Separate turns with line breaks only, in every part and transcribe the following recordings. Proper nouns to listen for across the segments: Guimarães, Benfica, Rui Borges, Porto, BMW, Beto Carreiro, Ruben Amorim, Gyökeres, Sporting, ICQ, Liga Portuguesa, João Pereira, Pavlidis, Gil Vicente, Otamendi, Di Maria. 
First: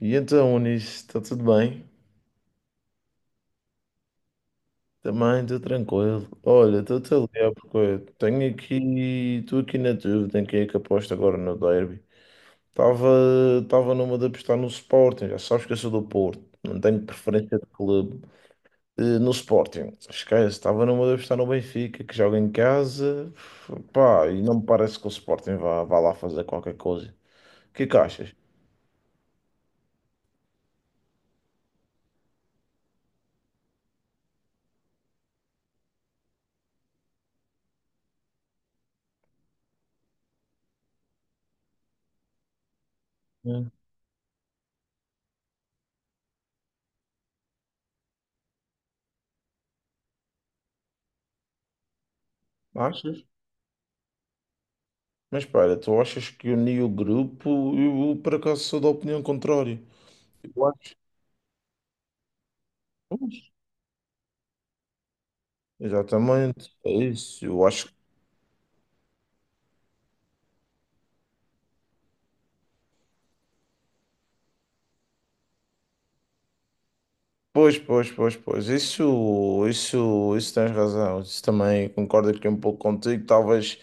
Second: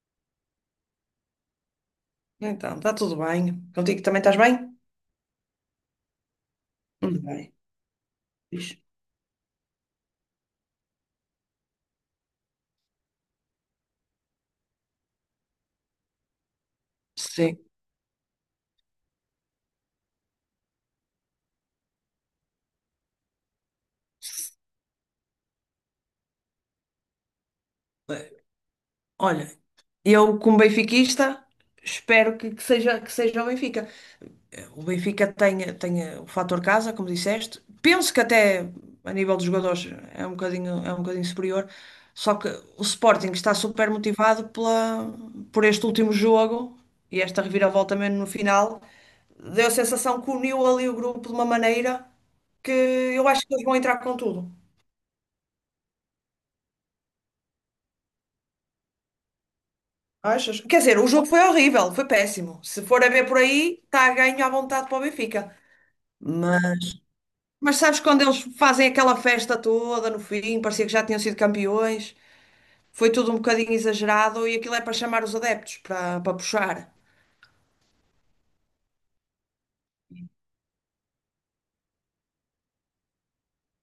E então, Unis, está tudo bem?
Então, está tudo bem. Contigo também estás bem?
Também estou tranquilo. Olha, estou-te a
Tudo
ligar
bem.
porque eu tenho aqui,
Fixe.
estou aqui na dúvida em quem é que aposta agora no derby. Estava numa de apostar no Sporting, já sabes que eu sou do Porto, não tenho preferência
Sim.
de clube. No Sporting, esquece, estava numa de apostar no Benfica, que joga em casa, pá, e não me parece que o Sporting vá lá fazer qualquer coisa. O que é que achas?
Olha, eu como benfiquista, espero que seja o Benfica. O Benfica tem o fator casa, como disseste. Penso que até a nível dos jogadores é um bocadinho superior. Só que o Sporting está
Hum.
super motivado por este último jogo e esta reviravolta mesmo no final. Deu a sensação que uniu ali o grupo de uma maneira que
Achas?
eu acho que eles vão entrar com tudo.
Mas espera, tu achas que uni o grupo? Eu, por acaso, sou da opinião contrária.
Achas?
Eu
Quer
acho.
dizer, o jogo foi horrível, foi péssimo. Se for a ver por
Pois.
aí, está a ganho à vontade para o Benfica.
Exatamente, é isso. Eu
Mas
acho que.
sabes, quando eles fazem aquela festa toda no fim, parecia que já tinham sido campeões, foi tudo um bocadinho exagerado e aquilo é para chamar os adeptos, para puxar.
Pois, pois, pois, pois. Isso tens razão. Isso também concordo aqui um pouco contigo. Talvez,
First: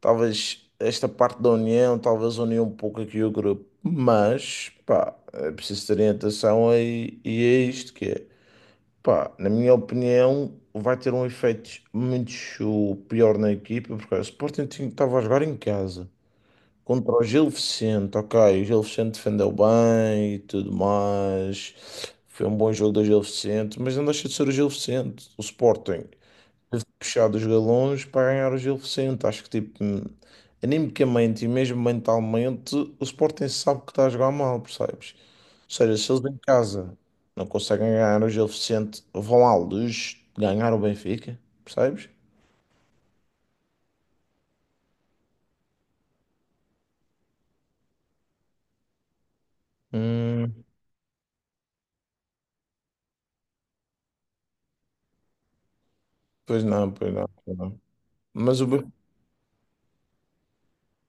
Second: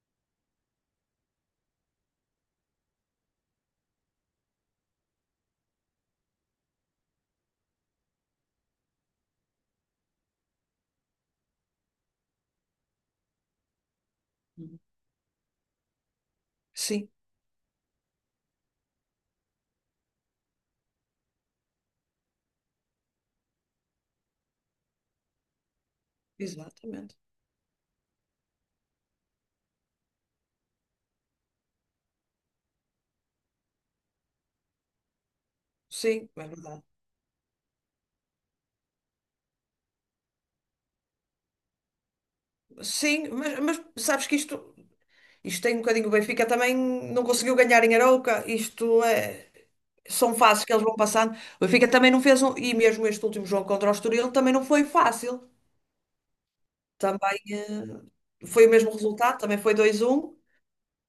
talvez esta parte da união, talvez unia um pouco aqui o grupo. Mas, pá, é preciso ter orientação e é isto que é. Pá, na minha opinião, vai ter um efeito muito pior na equipa, porque o Sporting estava a jogar em casa
Sim,
contra o Gil Vicente, ok. O Gil Vicente defendeu bem e tudo mais. Foi um bom jogo do Gil Vicente, mas não deixa de ser o Gil Vicente. O Sporting
exatamente.
puxado os galões para ganhar o Gil Vicente. Acho que, tipo, animicamente e mesmo mentalmente, o Sporting sabe que está a jogar mal, percebes? Seja, se eles
Sim,
em
é verdade.
casa não conseguem ganhar hoje o jogo suficiente, vão à luz ganhar o Benfica, percebes?
Sim, mas sabes que isto, tem um bocadinho, o Benfica também não conseguiu ganhar em Arouca. Isto é, são
Hum,
fases que eles vão passando. O Benfica também não fez um, e mesmo este último jogo contra o Estoril também não foi fácil.
pois não, pois não,
Também,
pois não. Mas o
foi o mesmo
Benfica,
resultado, também foi 2 um.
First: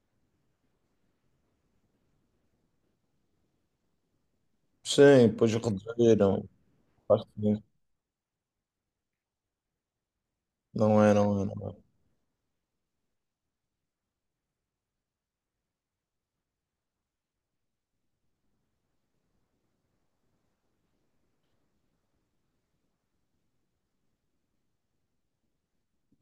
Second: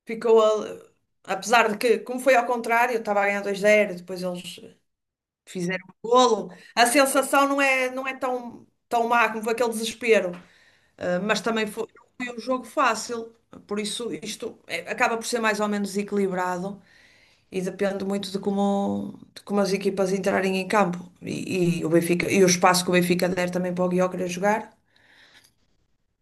Ficou ali- Apesar de que, como foi ao contrário, eu estava a ganhar 2 zero, depois eles
sim, pois
fizeram o
reduziram.
golo. A
Faz
sensação não
sentido.
é, não é tão má como foi aquele desespero.
Não é,
Ah,
não
mas
é,
também
não
foi, não foi um jogo fácil. Por isso, acaba por ser mais ou menos equilibrado e depende muito de como as equipas entrarem em campo, e o Benfica, e o espaço que o Benfica der também para o Gyökeres jogar.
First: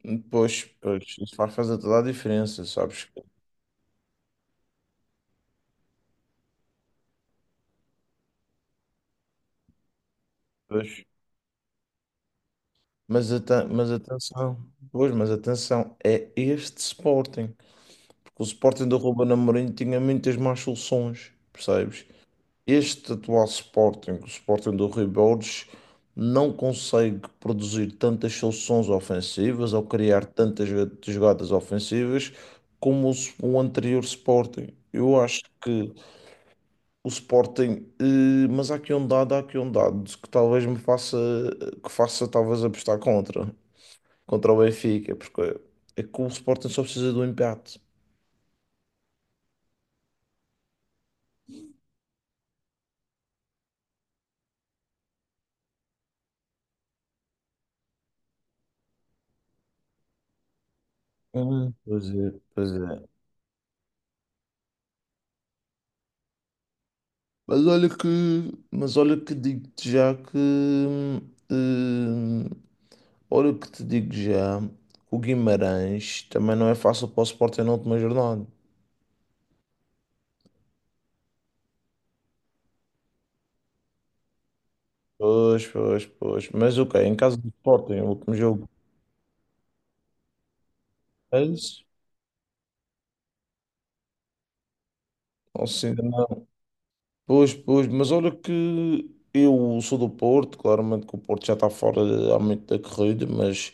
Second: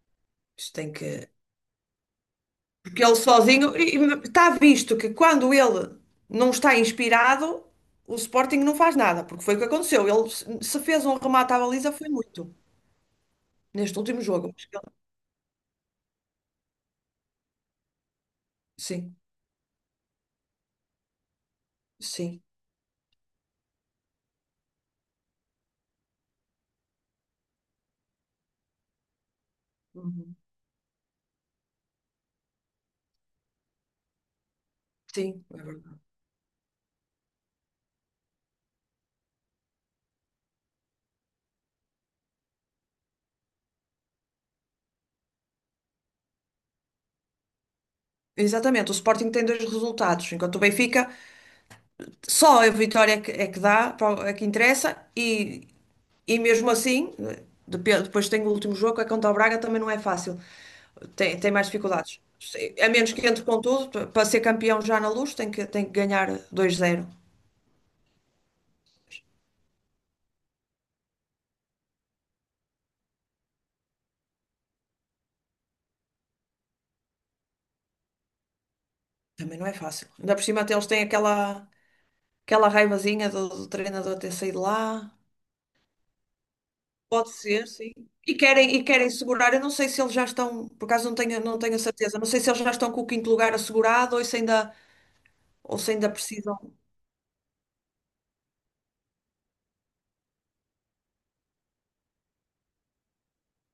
é. Pois,
Isto tem
pois,
que.
isso faz fazer toda a diferença,
Que
sabes?
ele sozinho e está visto que quando ele não está inspirado, o Sporting não faz nada, porque foi o que aconteceu. Ele, se
Pois,
fez um remate à baliza, foi muito
mas, mas
neste último jogo.
atenção, pois, mas atenção, é este Sporting. Porque o Sporting do
Sim,
Ruben Amorim tinha muitas más soluções, percebes?
sim,
Este atual Sporting, o Sporting do Rui Borges, não consegue produzir tantas soluções ofensivas ou criar
uhum,
tantas jogadas ofensivas como o anterior Sporting. Eu acho
sim, é
que
verdade.
o Sporting, mas há aqui um dado, há aqui um dado que talvez que faça talvez apostar contra o Benfica, porque é que o Sporting só precisa do empate.
Exatamente, o Sporting tem dois resultados, enquanto o Benfica só a vitória é que dá, é que interessa, e mesmo assim, depois tem o último jogo, é contra o Braga, também não é fácil, tem mais
Pois
dificuldades.
é, pois
A
é.
menos que entre com tudo, para ser campeão já na Luz, tem que ganhar 2-0.
Mas olha que, mas olha que digo-te já que, hum, olha que te digo já, que o Guimarães também não é fácil para o Sporting na última jornada.
Também não é fácil. Ainda por cima, até eles têm aquela, raivazinha do, treinador ter saído lá.
Pois, pois, pois. Mas ok, em
Pode
casa do
ser, sim.
Sporting, o último
E
jogo,
querem, e querem segurar, eu não sei se eles já estão, por acaso não tenho,
é
a
isso?
certeza, não sei se eles já estão com o quinto lugar assegurado ou se ainda,
Não se ainda não.
precisam.
Pois, pois, mas olha que eu sou do Porto, claramente que o Porto já está fora há muito da corrida, mas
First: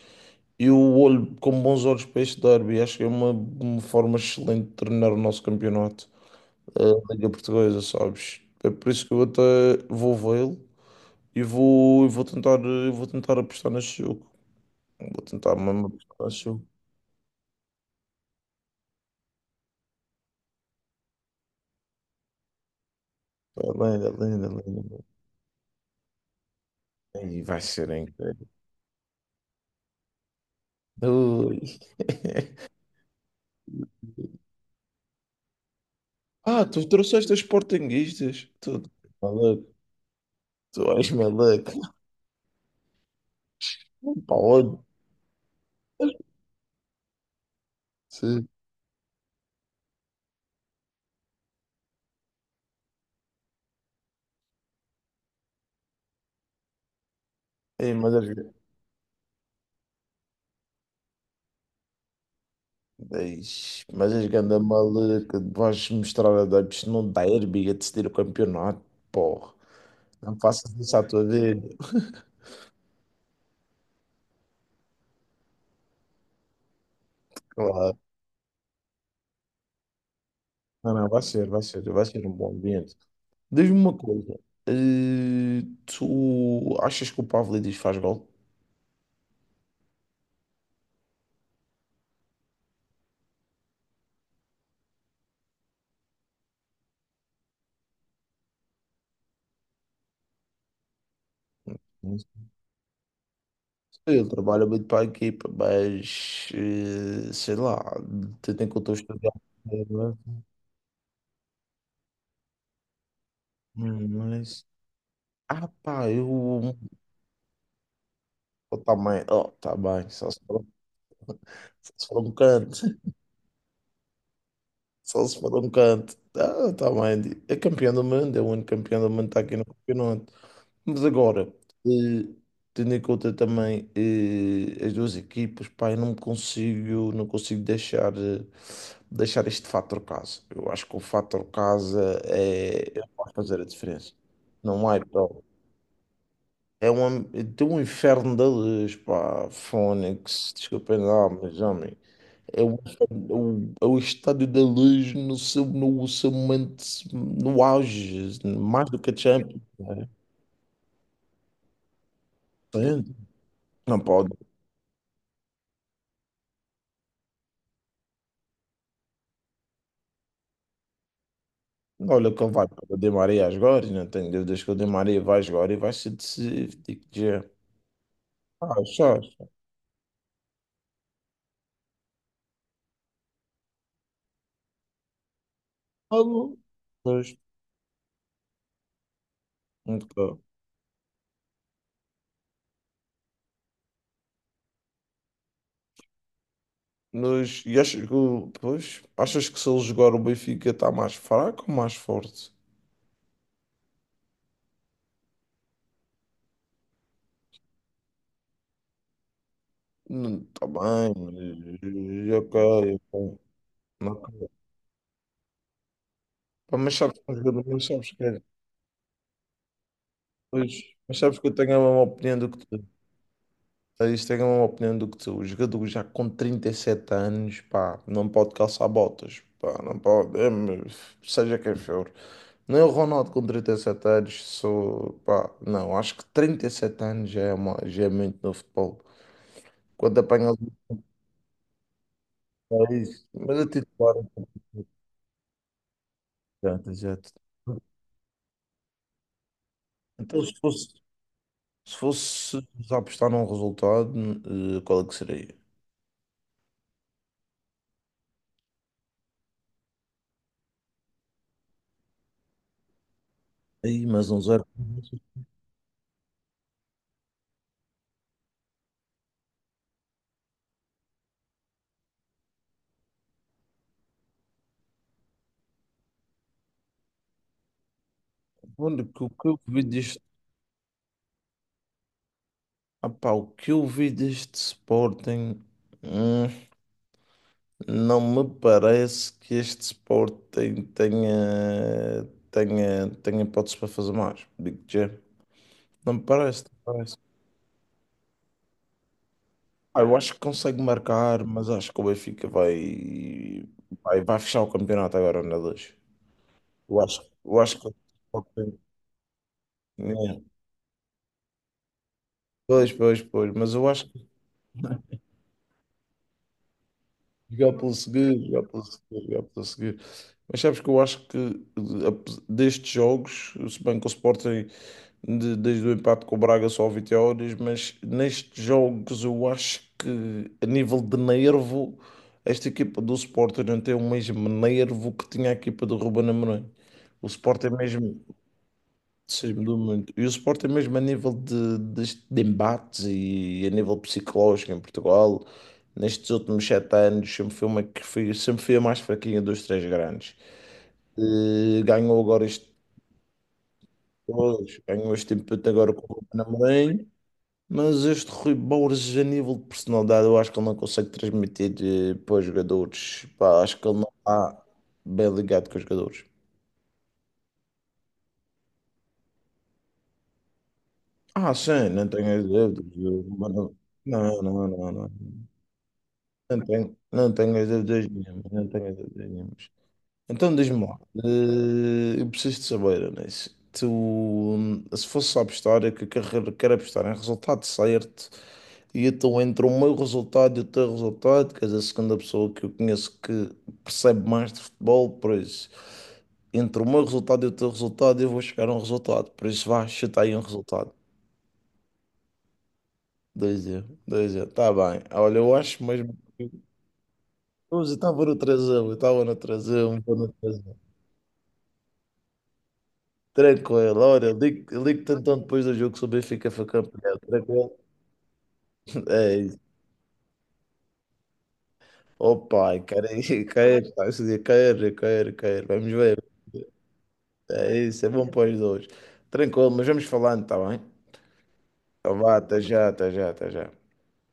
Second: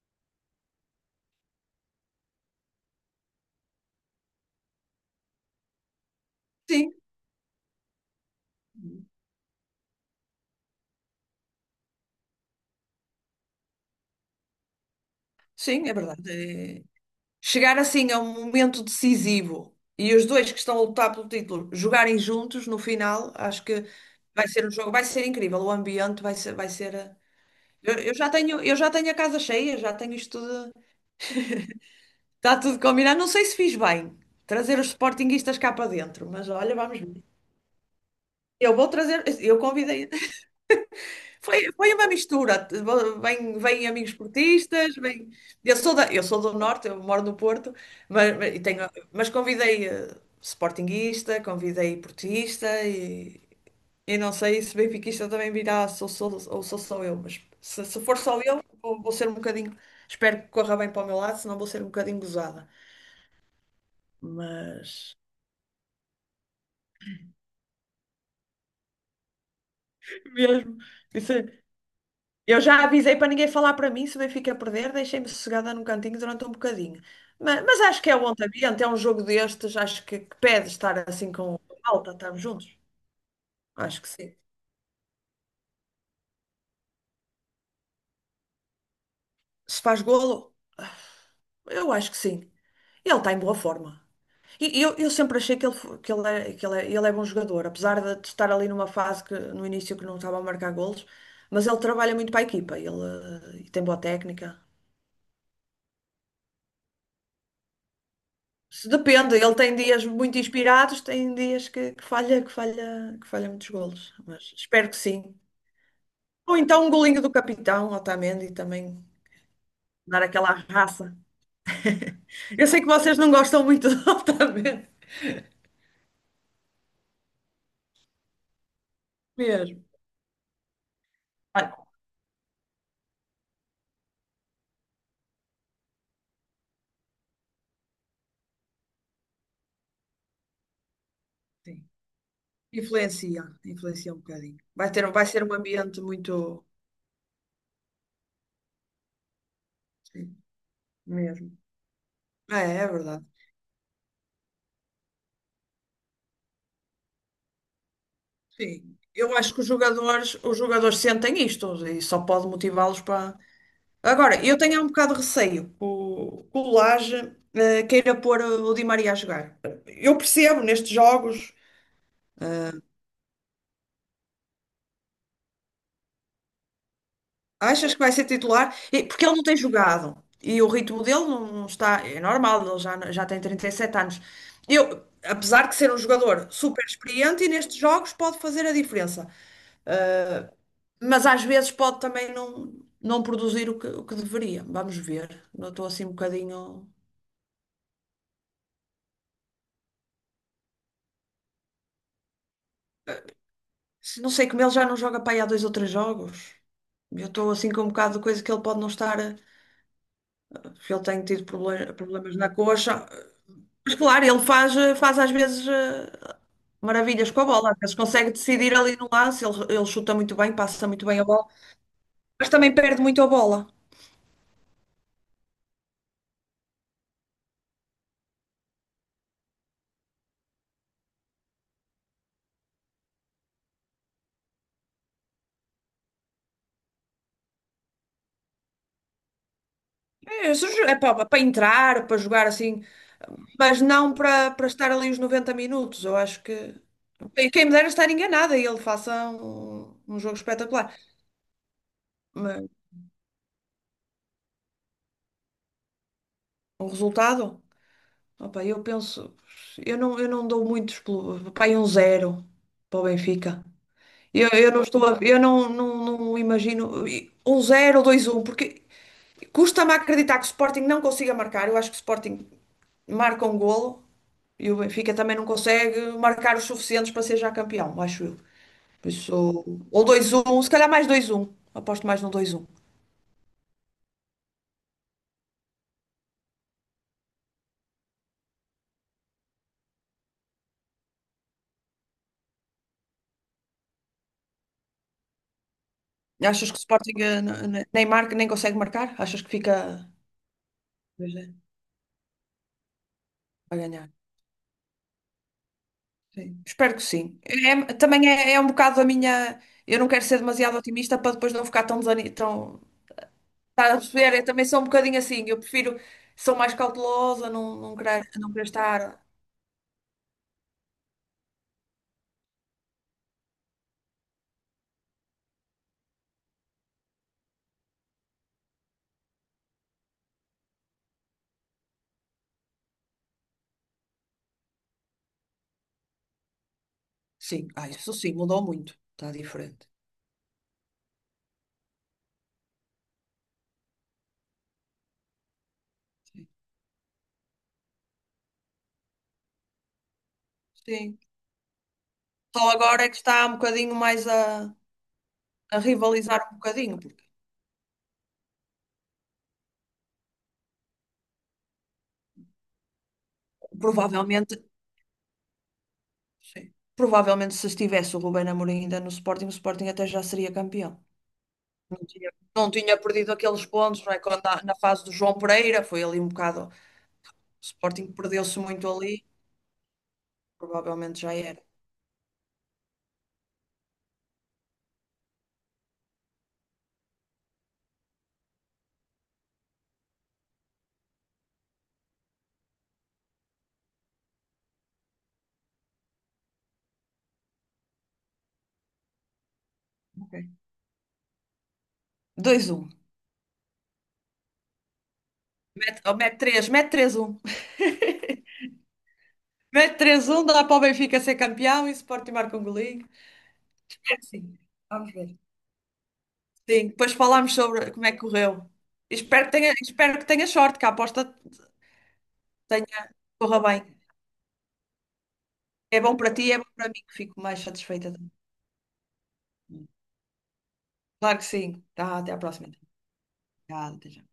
eu olho com bons olhos para este derby, acho que é uma forma excelente de terminar o nosso campeonato.
Sim,
A Liga Portuguesa, sabes? É por isso que eu até vou vê-lo e vou tentar apostar nesse jogo. Vou tentar mesmo
sim, é verdade.
apostar nesse jogo.
Chegar assim a um momento decisivo e os dois que estão a lutar pelo título jogarem juntos no final, acho
É
que
linda,
vai
linda,
ser um jogo, vai
linda.
ser incrível. O ambiente vai ser.
E vai ser
Eu, eu já
incrível.
tenho, eu já tenho a casa cheia, já tenho isto tudo,
Ui.
está tudo combinado. Não sei se fiz bem trazer os sportinguistas cá para dentro, mas
Ah,
olha,
tu
vamos ver.
trouxeste as sportinguistas. Tu,
Eu
tu
vou
és
trazer, eu
maluco.
convidei.
Tu és maluco.
Foi, foi uma mistura. Vêm amigos
Para onde?
portistas, vêm... Eu sou do Norte, eu moro no Porto, mas,
Sim.
mas, e tenho, mas convidei, sportinguista, convidei portista, e não sei se benfiquista também virá, ou sou só eu, mas se,
Ei,
se
mas
for
és,
só eu, vou ser um bocadinho. Espero que corra bem para o meu lado, senão vou ser um bocadinho gozada.
Eish, mas és ganda
Mas
maluca. Vais mostrar a Debs. Não dá hérbiga de decidir o campeonato. Porra, não faças
mesmo.
isso à tua
Isso é-
vida.
Eu já avisei para ninguém falar para mim, se o Benfica perder, deixei-me sossegada num cantinho durante um bocadinho. Mas,
Claro.
acho que é um ambiente, é um jogo destes, acho que pede
Não,
estar
não, vai
assim
ser,
com
vai ser,
a
vai
malta,
ser um
estamos
bom
juntos.
ambiente. Diz-me uma
Acho que sim.
coisa, tu achas que o Pavlidis faz gol?
Se faz golo, eu acho que sim. Ele está em boa forma. E eu sempre achei ele é bom jogador, apesar de estar ali numa fase que no início que não estava a marcar golos, mas ele trabalha muito para a equipa, e tem boa
Ele
técnica.
trabalha muito para a equipa, mas sei lá, tendo em
Se
conta os
Depende, ele tem dias
problemas,
muito inspirados, tem dias que falha muitos golos, mas
mas
espero que sim.
ah pá, eu
Ou então um golinho do capitão Otamendi também
oh, tá bem,
dar
só se
aquela
for,
raça.
só se for um
Eu
canto,
sei que vocês não gostam muito do Otamendi
só se for um canto, ah, tá bem, é campeão do mundo, é o único campeão do mundo que está aqui no
mesmo.
campeonato. Mas agora,
Ah,
eh, tendo em conta também as duas equipas, pá, eu não me consigo, não consigo deixar este fator casa. Eu acho que o fator
sim.
casa é o que vai
Influencia,
fazer a diferença.
influencia um bocadinho.
Não há
Vai
hipótese.
ser um ambiente muito.
É um, tem um inferno da luz, pá,
Sim,
Fónix, desculpem lá,
mesmo.
mas homem,
Ah,
é o,
é verdade.
é o estádio da luz no seu, momento, no auge, mais
Sim.
do que a
Eu acho que
Champions,
os
né?
jogadores, os jogadores sentem isto e só pode motivá-los
Entende?
para.
Não pode.
Agora, eu tenho um bocado de receio que o, Laje queira pôr o Di Maria a jogar. Eu percebo nestes jogos,
Olha que ele vai
eh,
para o Di Maria a jogar, e não tenho dúvidas que o Di Maria vai jogar e vai ser decisivo. Digo-te já.
achas que vai ser
Ah,
titular? Porque
achas?
ele não tem jogado e o ritmo dele não está. É normal, ele já tem 37 anos. Eu, apesar de ser um jogador
Algo?
super
Pois,
experiente e nestes jogos pode fazer a diferença,
nunca.
mas às vezes pode também não produzir o que deveria. Vamos ver. Não estou assim um bocadinho.
Mas, e achas que, pois, achas que se ele jogar o Benfica está mais fraco ou mais forte?
Não sei, como ele já não joga para aí há dois ou três jogos. Eu estou assim com um bocado de coisa que ele pode não estar,
Não, está
porque ele
bem,
tem tido proble-
mas,
problemas na
ok,
coxa.
ok.
Mas
Não,
claro, ele
ok.
faz às vezes,
Pá, mas sabes que
maravilhas
é um
com a
jogador,
bola. Às
mas
vezes
sabes que
consegue
é.
decidir ali no lance. Ele chuta muito bem,
Pois,
passa muito
mas
bem a
sabes
bola.
que eu tenho a mesma opinião
Mas
do que
também
tu.
perde muito a bola.
Ah, isto é uma opinião do que tu, o jogador já com 37 anos, pá, não pode calçar botas, pá, não pode, é, mas seja quem for. Nem o Ronaldo com 37 anos, sou, pá, não, acho que 37 anos já é muito no futebol. Quando
É,
apanhas
se jo- é para entrar, para jogar assim.
o país, mas a
Mas não
titular
para estar ali os 90 minutos. Eu acho que.
já, já.
E quem me dera estar enganada e ele faça um jogo
Então, se fosse,
espetacular.
se fosse
Mas
apostar num resultado, qual é que seria?
um resultado. Opa, eu penso, eu não dou muitos, aí 1-0 para o Benfica.
Aí, mas um
Eu,
zero.
eu não estou a, eu não, não, não imagino, e um zero, dois, um, porque custa-me acreditar que o Sporting não consiga marcar. Eu acho que o Sporting marca um golo e o Benfica também não consegue marcar os suficientes para ser já campeão, acho eu.
Olha,
Por
que o que eu
isso,
vi
ou 2-1, se calhar mais 2-1. Aposto mais no 2-1.
Ah pá, o que eu vi deste Sporting, hum, não me parece que este Sporting tenha hipótese para fazer mais. Digo-te já. Não me parece,
Achas que o
não me parece.
Sporting, nem marca, nem consegue marcar? Achas que fica,
Ah, eu acho que consegue
pois
marcar,
é,
mas acho que o Benfica vai,
a ganhar?
vai fechar o campeonato agora na 2.
Sim, espero
Eu
que
acho,
sim.
eu acho que o
Também é um
Sporting.
bocado a minha. Eu não quero ser
É.
demasiado otimista para depois não ficar tão desanimada. Tão...
Pois, pois, pois, mas eu
Estás a
acho que.
perceber? Eu também sou um bocadinho assim. Eu prefiro. Sou mais cautelosa, não,
Jogar pelo
não querer,
seguro,
não
jogar
querer
pelo seguro,
estar.
jogar pelo seguro. Mas sabes que eu acho que destes jogos, se bem que o Sporting desde o empate com o Braga só 20 horas, mas nestes jogos eu acho que a nível de nervo, esta equipa do Sporting não tem o mesmo nervo que tinha a equipa do Ruben Amorim. O Sporting
Sim,
é
ah, isso
mesmo.
sim, mudou muito. Está
Sim, mudou
diferente.
muito. E o Sport é mesmo a nível de, embates e a nível psicológico em Portugal, nestes
Sim.
últimos 7 anos, sempre foi a mais fraquinha dos três grandes.
Sim.
Eh, ganhou agora
Só
este,
agora é que está um bocadinho mais a,
pois, ganhou este empate
a
agora com o Ruben
rivalizar um bocadinho,
Amorim,
porque
mas este Rui Borges, a nível de personalidade, eu acho que ele não consegue transmitir para os jogadores. Pá, acho que ele não está
provavelmente.
bem ligado com os jogadores.
Sim. Provavelmente, se estivesse o Ruben Amorim ainda no Sporting, o Sporting até já seria campeão.
Ah, sim,
Não
não
tinha,
tenho
não
dúvidas.
tinha perdido aqueles pontos, não é? Quando
Não,
na,
não,
na
não,
fase
não.
do João Pereira foi ali um
Não
bocado. O
tenho, não tenho as dúvidas
Sporting
nenhumas,
perdeu-se
não tenho
muito
as
ali,
dúvidas nenhumas. Então diz-me lá,
provavelmente já era.
eu preciso de saber, Anís, tu, se fosse a apostar, é que eu quero apostar em resultado certo, e então entre o meu resultado e o teu resultado, que és a segunda pessoa que eu conheço que percebe mais de futebol, por isso, entre o meu resultado e o teu resultado, eu vou chegar a um resultado, por isso vá, chuta
Ok.
aí um resultado.
2-1.
2-0, 2-0, tá bem. Olha, eu acho
Mete, oh,
mesmo.
mete 3, mete 3-1
Hoje estava no trasão, eu estava no trasão,
Mete
estava no
3-1, dá
trasão.
para o Benfica ser campeão e o Sporting marca um golinho.
Tranquilo,
É
olha,
assim.
ligo-te
Vamos
então
ver.
depois do jogo se o Benfica for
Sim, depois
campeão,
falámos
tranquilo?
sobre como é que correu.
É
Espero que
isso.
tenha, espero que tenha sorte, que a aposta
Oh pai, quero ir,
corra
quero,
bem.
pá, esse dia quero, quero, quero, vamos
É bom
ver.
para ti, é bom para mim, que fico mais
É isso, é
satisfeita,
bom
também.
para os dois. Tranquilo, mas vamos falando, está bem?
Claro que sim.
Então
Tá, até
vá,
à
até
próxima.
já, até já, até já.
Obrigada, até já.